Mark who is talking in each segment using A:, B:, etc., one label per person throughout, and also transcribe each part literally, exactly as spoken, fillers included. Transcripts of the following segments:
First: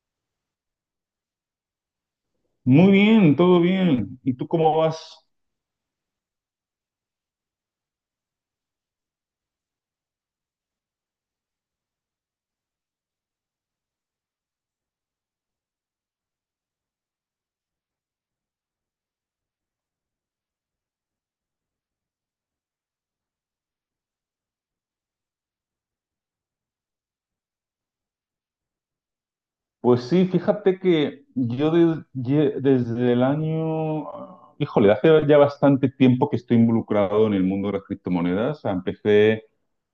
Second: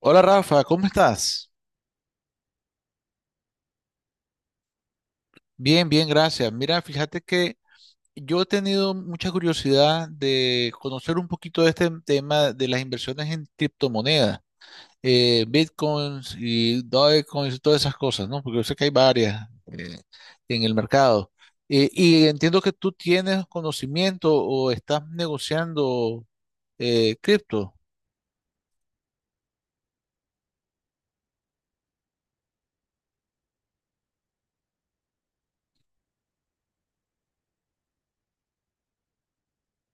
A: Hola Rafa, ¿cómo estás?
B: Muy bien, todo bien. ¿Y tú cómo vas?
A: Bien, bien, gracias. Mira, fíjate que yo he tenido mucha curiosidad de conocer un poquito de este tema de las inversiones en criptomonedas, eh, bitcoins y dogecoins y todas esas cosas, ¿no? Porque yo sé que hay varias eh, en el mercado. Eh, y entiendo que tú tienes conocimiento o estás negociando eh, cripto.
B: Pues sí, fíjate que yo de- ye- desde el año, híjole, hace ya bastante tiempo que estoy involucrado en el mundo de las criptomonedas. O sea, Empecé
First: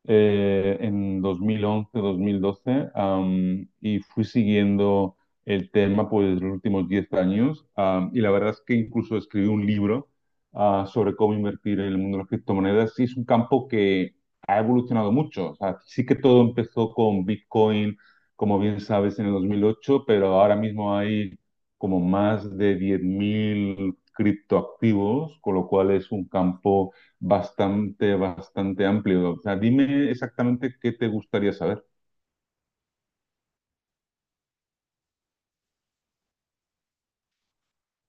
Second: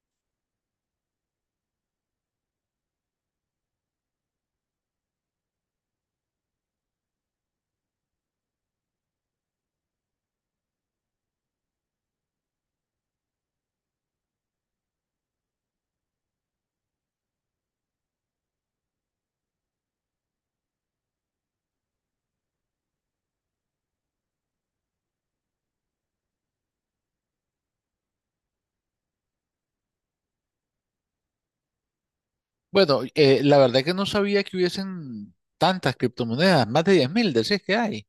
B: eh, en dos mil once, dos mil doce, am, y fui siguiendo el tema, pues los últimos diez años. Am, y la verdad es que incluso escribí un libro ah, sobre cómo invertir en el mundo de las criptomonedas. Y es un campo que ha evolucionado mucho. O sea, sí, que todo empezó con Bitcoin, como bien sabes, en el dos mil ocho, pero ahora mismo hay como más de diez mil criptoactivos, con lo cual es un campo bastante, bastante amplio. O sea, dime exactamente qué te gustaría saber.
A: Bueno, eh, la verdad que no sabía que hubiesen tantas criptomonedas, más de diez mil, decís que hay.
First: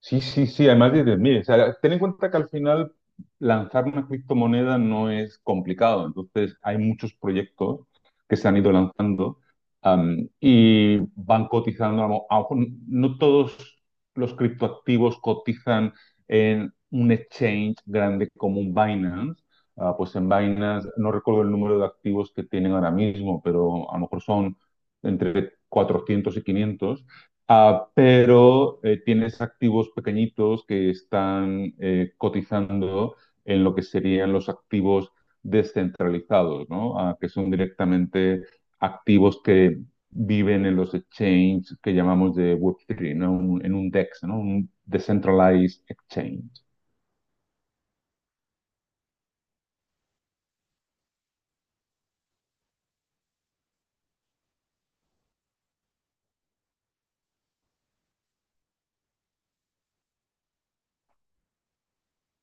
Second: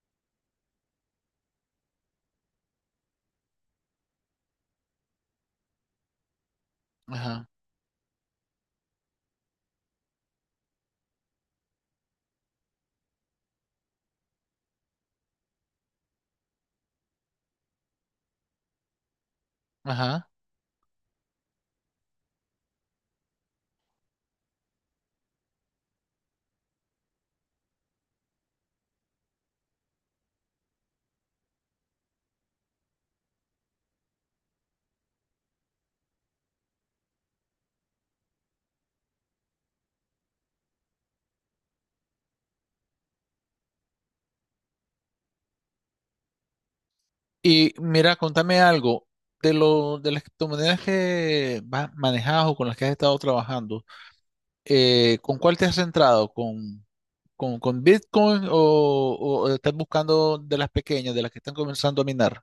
B: Sí, sí, sí, además dices, mire, o sea, ten en cuenta que al final lanzar una criptomoneda no es complicado, entonces hay muchos
A: Ajá,
B: proyectos que se han ido lanzando, am, y van cotizando. A lo a lo mejor no todos los criptoactivos cotizan en un exchange grande como un Binance. Ah, pues
A: ajá.
B: en Binance no recuerdo el número de activos que tienen ahora mismo, pero a lo mejor son entre cuatrocientos y quinientos. Ah, pero eh, tienes activos pequeñitos que están eh, cotizando en lo que serían los activos descentralizados, ¿no? Ah, que son directamente activos que viven en los exchanges que llamamos de web tres, ¿no? Un- en un DEX, ¿no? Un Decentralized Exchange.
A: Y mira, contame algo de lo de las criptomonedas que vas manejas o con las que has estado trabajando. Eh, ¿con cuál te has centrado? ¿Con, con, con Bitcoin o, o estás buscando de las pequeñas, de las que están comenzando a minar?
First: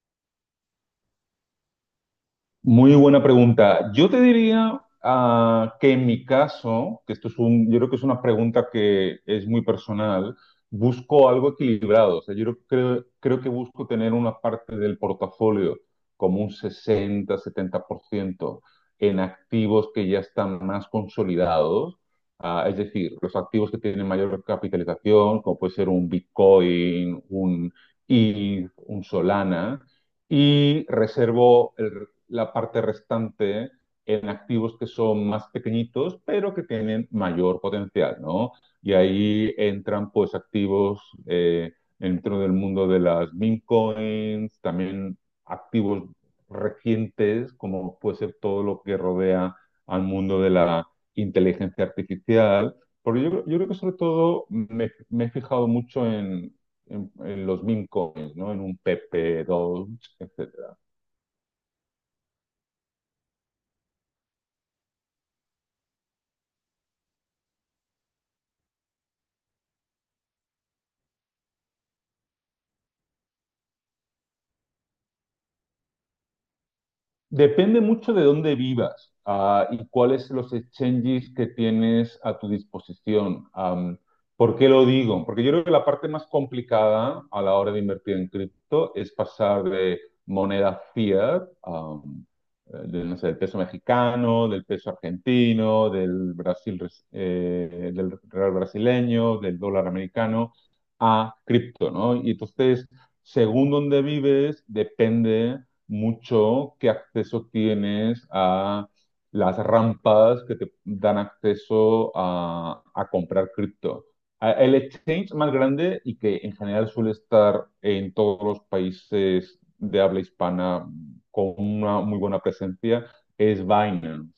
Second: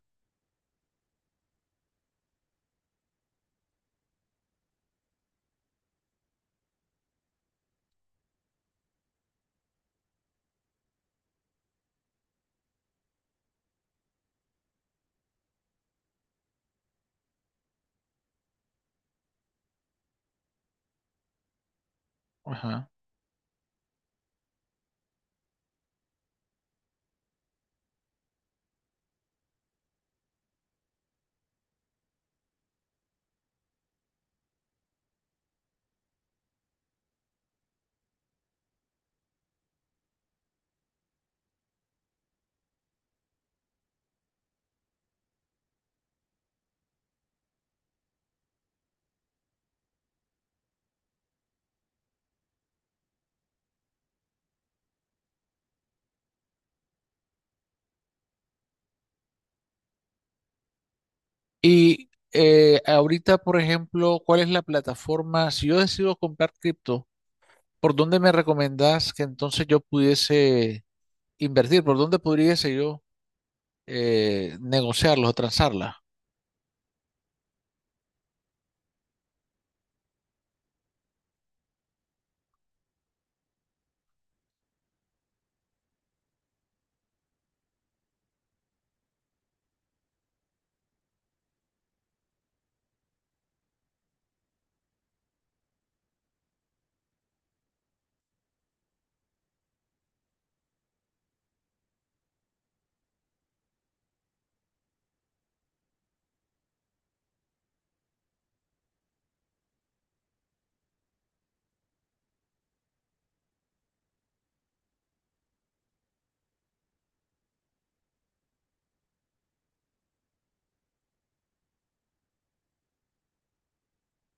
B: Muy buena pregunta. Yo te diría ah, que, en mi caso, que esto es un, yo creo que es una pregunta que es muy personal, busco algo equilibrado. O sea, yo creo, creo que busco tener una parte del portafolio como un sesenta setenta por ciento en activos que ya están más consolidados. Ah, es
A: Ajá.
B: decir, los activos que tienen mayor capitalización, como puede ser un Bitcoin, un E T H, un Solana, y reservo el, la parte restante en activos que son más pequeñitos, pero que tienen mayor potencial, ¿no? Y ahí entran pues activos eh, dentro del mundo de las meme coins, también activos recientes, como puede ser todo lo que rodea al mundo de la inteligencia artificial. Porque yo, yo creo que, sobre todo, me, me he fijado mucho en, en, en los meme coins, ¿no? En un P P dos, etcétera.
A: Y eh, ahorita, por ejemplo, ¿cuál es la plataforma? Si yo decido comprar cripto, ¿por dónde me recomendás que entonces yo pudiese invertir? ¿Por dónde pudiese yo eh, negociarlos o transarlas?
B: Depende mucho de dónde vivas, ah, y cuáles son los exchanges que tienes a tu disposición. Am, ¿por qué lo digo? Porque yo creo que la parte más complicada a la hora de invertir en cripto es pasar de moneda fiat, am, eh, de, no sé, del peso mexicano, del peso argentino, del Brasil, res- eh, del real brasileño, del dólar americano, a cripto, ¿no? Y entonces, según dónde vives, depende mucho qué acceso tienes a las rampas que te dan acceso a, a comprar cripto. A- El exchange más grande y que en general suele estar en todos los países de habla hispana con una muy buena presencia es Binance.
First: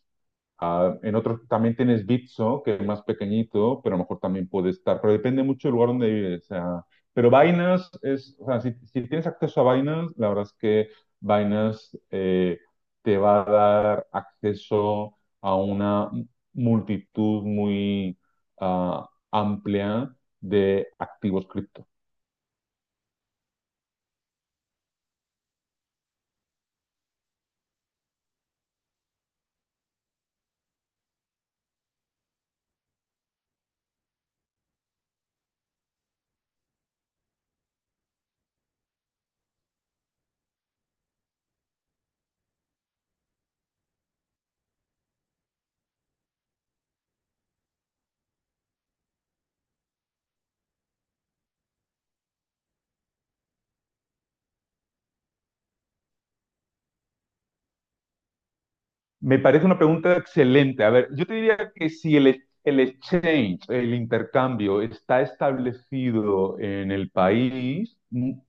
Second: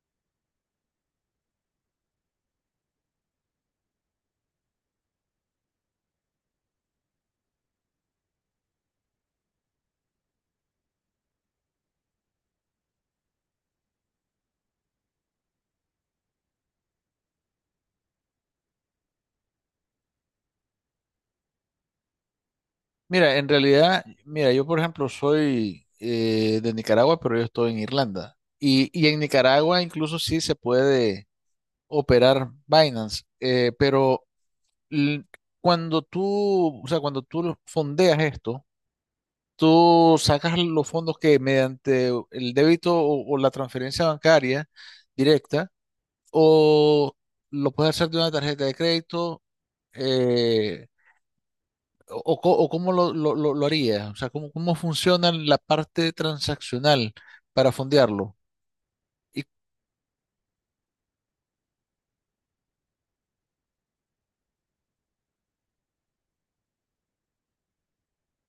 B: Ah, en otros también tienes Bitso, que es más pequeñito, pero a lo mejor también puede estar, pero depende mucho del lugar donde vives. O sea, pero Binance es, o sea, si, si tienes acceso a Binance, la verdad es que Binance eh, te va a dar acceso a una multitud muy ah, amplia de activos cripto.
A: Mira, en realidad, mira, yo por ejemplo soy eh, de Nicaragua, pero yo estoy en Irlanda. Y, y en Nicaragua incluso sí se puede operar Binance, eh, pero l- cuando tú, o sea, cuando tú lo fondeas esto, tú sacas los fondos que mediante el débito o, o la transferencia bancaria directa, o lo puedes hacer de una tarjeta de crédito, eh, o, o co- o cómo lo, lo, lo- lo haría, o sea, cómo, cómo funciona la parte transaccional para fondearlo.
B: Me
A: Y
B: parece una pregunta excelente. A ver, yo te diría que si el, e- el exchange, el intercambio, está establecido en el país, mu-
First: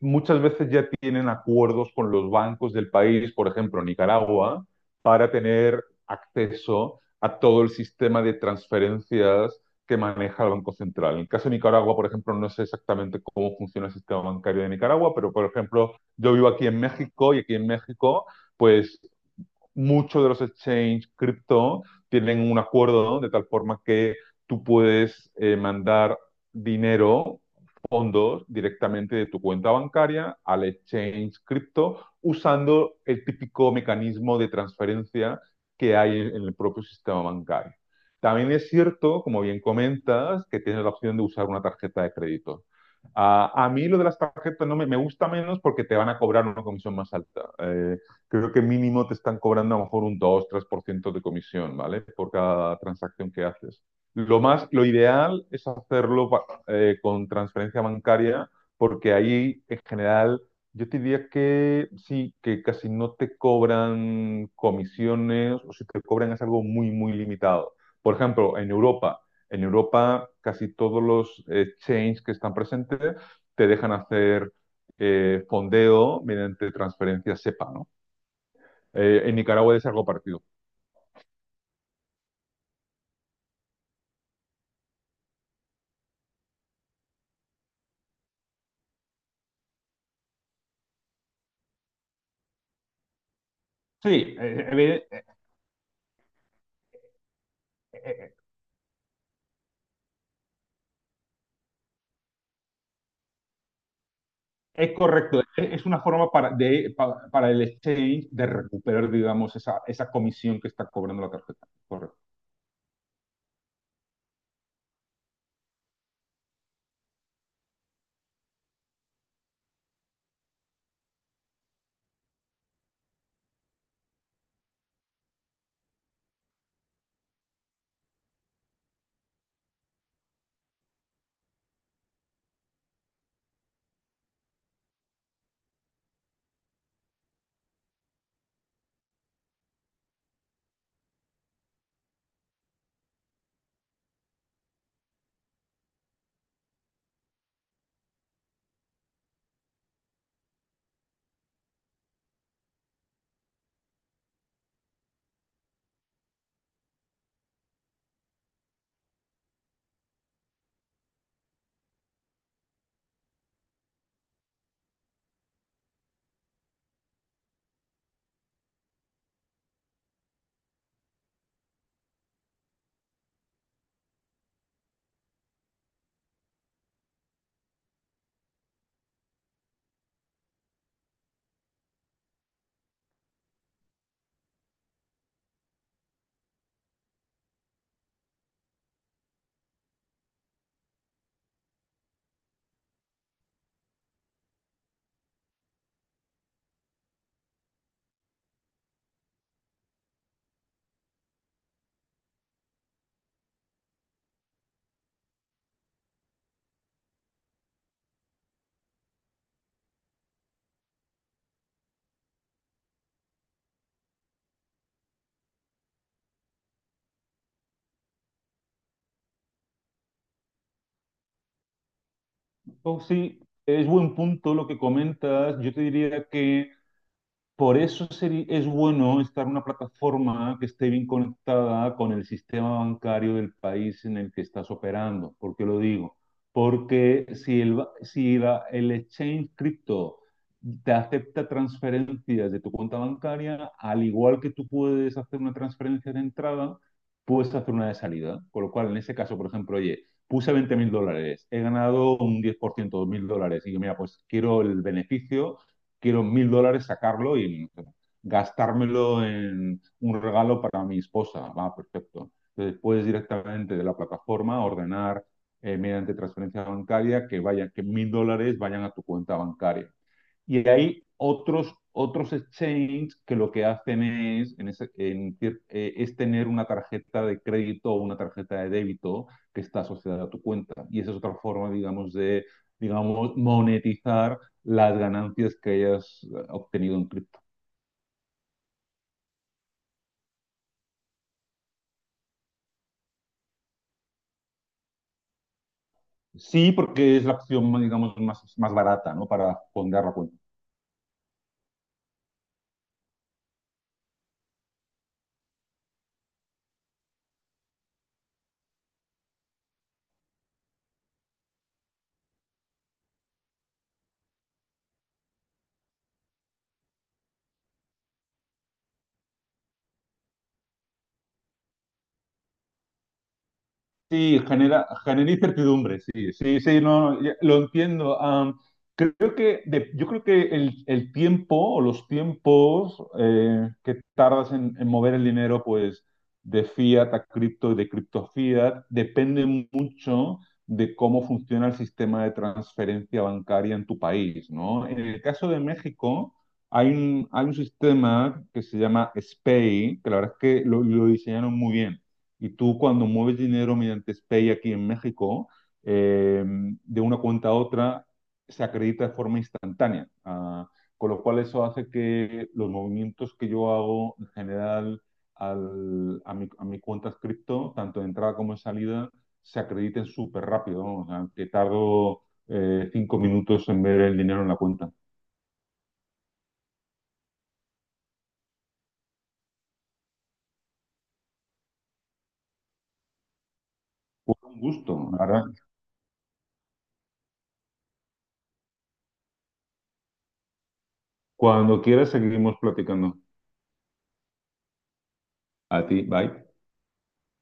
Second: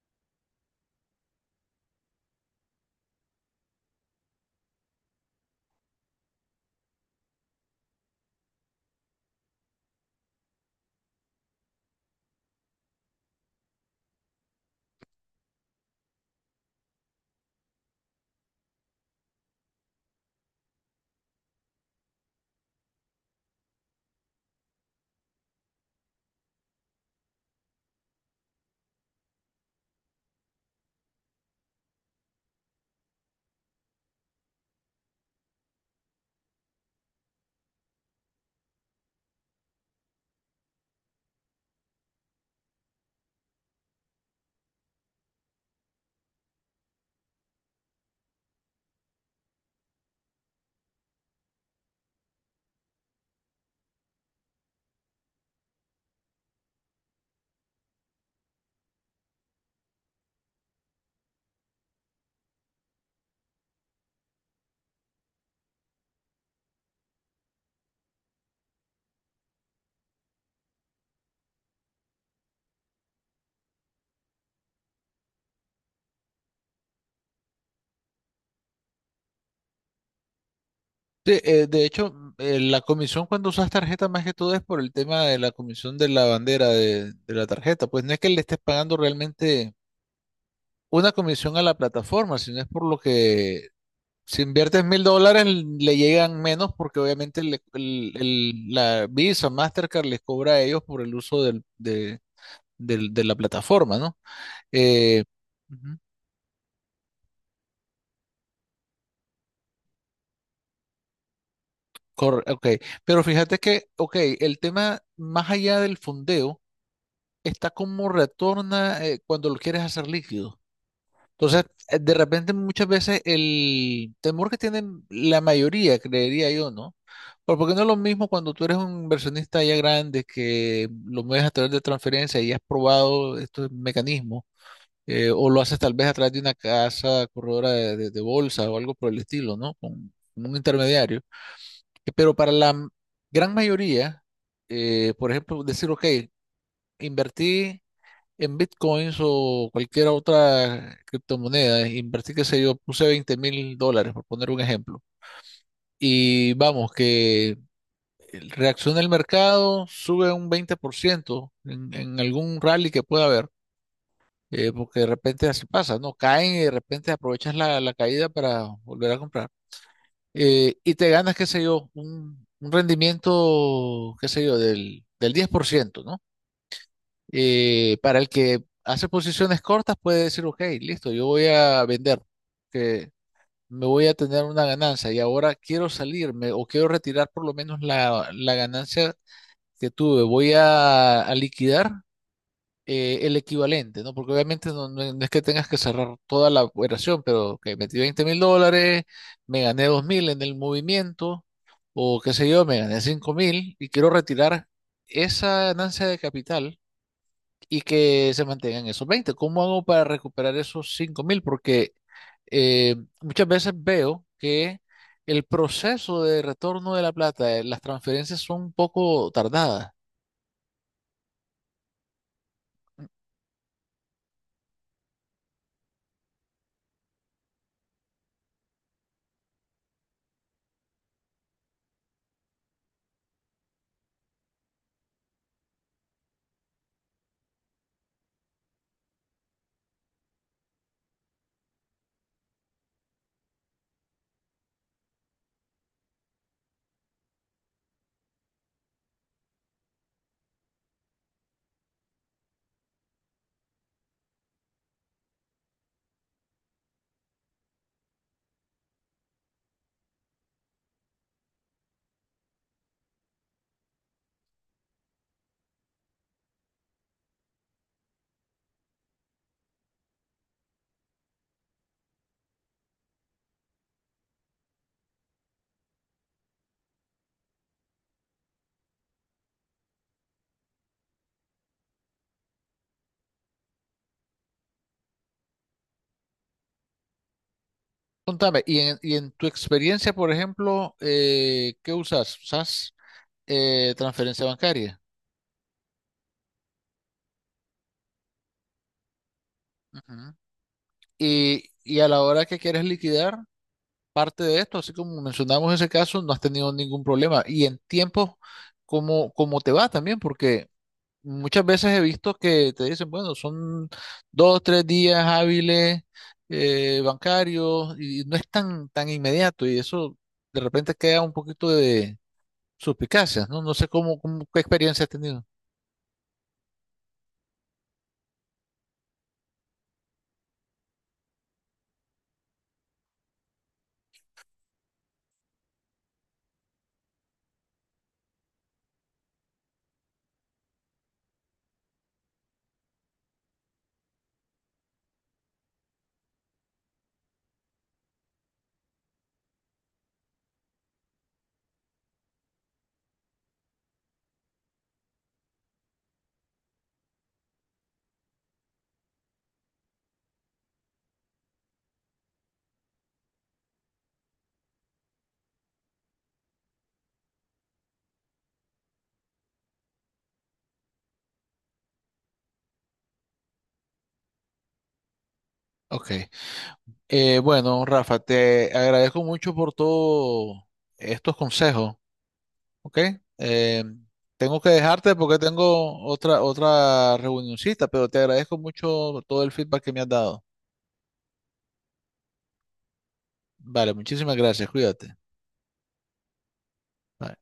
B: muchas veces ya tienen acuerdos con los bancos del país, por ejemplo, Nicaragua, para tener acceso a todo el sistema de transferencias que maneja el Banco Central. En el caso de Nicaragua, por ejemplo, no sé exactamente cómo funciona el sistema bancario de Nicaragua, pero, por ejemplo, yo vivo aquí en México, y aquí en México pues muchos de los exchanges cripto tienen un acuerdo, ¿no?, de tal forma que tú puedes eh, mandar dinero, fondos, directamente de tu cuenta bancaria al exchange cripto, usando el típico mecanismo de transferencia que hay en el propio sistema bancario. También es cierto, como bien comentas, que tienes la opción de usar una tarjeta de crédito. Uh, a mí lo de las tarjetas no me, me, gusta menos, porque te van a cobrar una comisión más alta. Eh, creo que mínimo te están cobrando a lo mejor un dos tres por ciento de comisión, ¿vale? Por cada transacción que haces. Lo más, lo ideal es hacerlo eh, con transferencia bancaria, porque ahí, en general, yo te diría que sí, que casi no te cobran comisiones, o si te cobran es algo muy, muy limitado. Por ejemplo, en Europa, en Europa casi todos los exchanges que están presentes te dejan hacer eh, fondeo mediante transferencia SEPA, ¿no? eh, en Nicaragua de largo partido.
A: de, eh, de hecho, mm, eh, la comisión cuando usas tarjeta más que todo es por el tema de la comisión de la bandera de, de la tarjeta, pues no es que le estés pagando realmente una comisión a la plataforma, sino es por lo que
B: Sí,
A: si inviertes mil
B: eh,
A: dólares le llegan menos porque obviamente le- el-
B: eh,
A: el- la Visa, Mastercard les cobra a ellos por el uso del- de, del- de la plataforma, ¿no?
B: es
A: Eh,
B: correcto. Es una forma para, de, pa- para el exchange de recuperar, digamos, esa, esa comisión que está cobrando la tarjeta. Correcto.
A: Corre- ok, pero fíjate que, ok, el tema más allá del fondeo está como retorna eh, cuando lo quieres hacer líquido. Entonces, eh, de repente muchas veces el temor que tienen la mayoría, creería yo, ¿no? Pero porque no es lo mismo cuando tú eres un inversionista ya grande que lo mueves a través de transferencia y has probado estos mecanismos, eh, o lo haces tal vez a través de una casa corredora de, de- de bolsa o algo por el estilo, ¿no? Con, con un intermediario. Eh, Pero para la m- gran mayoría, eh, por ejemplo, decir, ok, invertí en bitcoins o cualquier otra criptomoneda, invertí, qué sé yo, puse veinte mil dólares, por poner un ejemplo. Y vamos, que reacciona el mercado, sube un veinte por ciento en, en algún rally que pueda haber, eh, porque de repente así pasa, ¿no? Caen y de repente aprovechas la, la caída para volver a comprar. Eh, y te ganas, qué sé yo, un, un rendimiento, qué sé yo, del, del diez por ciento, ¿no? Eh, para el que hace posiciones cortas puede decir, ok, listo, yo voy a vender, que me voy a tener una ganancia y ahora quiero salirme o quiero retirar por lo menos la, la ganancia que tuve, voy a, a liquidar eh, el equivalente, ¿no? Porque obviamente no, no- no es que tengas que cerrar toda la operación, pero que metí veinte mil dólares, me gané dos mil en el movimiento, o qué sé yo, me gané cinco mil y quiero retirar esa ganancia de capital y que se mantengan esos veinte. ¿Cómo hago para recuperar esos cinco mil? Porque eh, muchas veces veo que el proceso de retorno de la plata, eh, las transferencias son un poco tardadas.
B: Oh, sí, es buen punto lo que comentas. Yo te diría que Por eso seri- es bueno estar en una plataforma que esté bien conectada con el sistema bancario del país en el que estás operando. ¿Por qué lo digo? Porque si el, ba- si la- el exchange cripto te acepta transferencias de tu cuenta bancaria, al igual que tú puedes hacer una transferencia de entrada, puedes hacer una de salida. Con lo cual, en ese caso, por ejemplo, oye, puse veinte mil dólares, he ganado un diez por ciento, dos mil dólares, y digo, mira, pues quiero el beneficio, quiero mil dólares sacarlo y gastármelo en un regalo para mi esposa. Va, perfecto. Entonces puedes directamente de la plataforma ordenar eh, mediante transferencia bancaria que vaya, que mil dólares vayan a tu cuenta bancaria. Y hay otros, otros exchanges que lo que hacen es, en ese- en eh, es tener una tarjeta de crédito o una tarjeta de débito que está asociada a tu cuenta. Y esa es otra forma, digamos, de, digamos, monetizar las ganancias que hayas eh, obtenido en cripto.
A: Contame, y en, y en tu experiencia, por ejemplo, eh, ¿qué usas? ¿Usas eh, transferencia bancaria?
B: Sí, porque es la opción, digamos, más, más barata, ¿no? Para fondear la
A: Ujú.
B: cuenta.
A: Y, y a la hora que quieres liquidar parte de esto, así como mencionamos ese caso, no has tenido ningún problema. Y en tiempo, ¿cómo, cómo te va también? Porque muchas veces he visto que te dicen, bueno, son dos, tres días hábiles eh, bancarios y no es tan, tan inmediato y eso de repente queda un poquito suspicacias, ¿no? No sé cómo,
B: Sí,
A: cómo- qué
B: genera,
A: experiencia has
B: genera
A: tenido.
B: incertidumbre, sí, sí, sí, no, no, ya- lo entiendo. Am, creo que de- yo creo que el, el tiempo o los tiempos eh, que tardas en, en mover el dinero, pues de fiat a cripto y de cripto a fiat, depende mucho de cómo funciona el sistema de transferencia bancaria en tu país, ¿no? En el caso de México, hay un, hay un sistema que se llama SPAY, que la verdad es que lo lo diseñaron muy bien. Y tú, cuando mueves dinero mediante SPEI aquí en México, eh, de una cuenta a otra, se acredita de forma instantánea. Ah, con lo cual eso hace que los movimientos que yo hago, en general, al- a mi, a mi cuenta cripto, tanto de entrada como de salida, se acrediten súper rápido, ¿no? O sea, que tardo eh, cinco minutos en ver el dinero en la cuenta.
A: Ok. Eh, bueno, Rafa, te agradezco mucho por todos estos consejos, ¿ok? Eh,
B: Fue un
A: Tengo que
B: gusto,
A: dejarte
B: la
A: porque
B: ¿verdad?
A: tengo otra, otra reunioncita, pero te agradezco mucho todo el feedback que me has dado.
B: Cuando quieras seguimos platicando.
A: Vale, muchísimas gracias, cuídate.
B: A ti, bye.
A: Bye.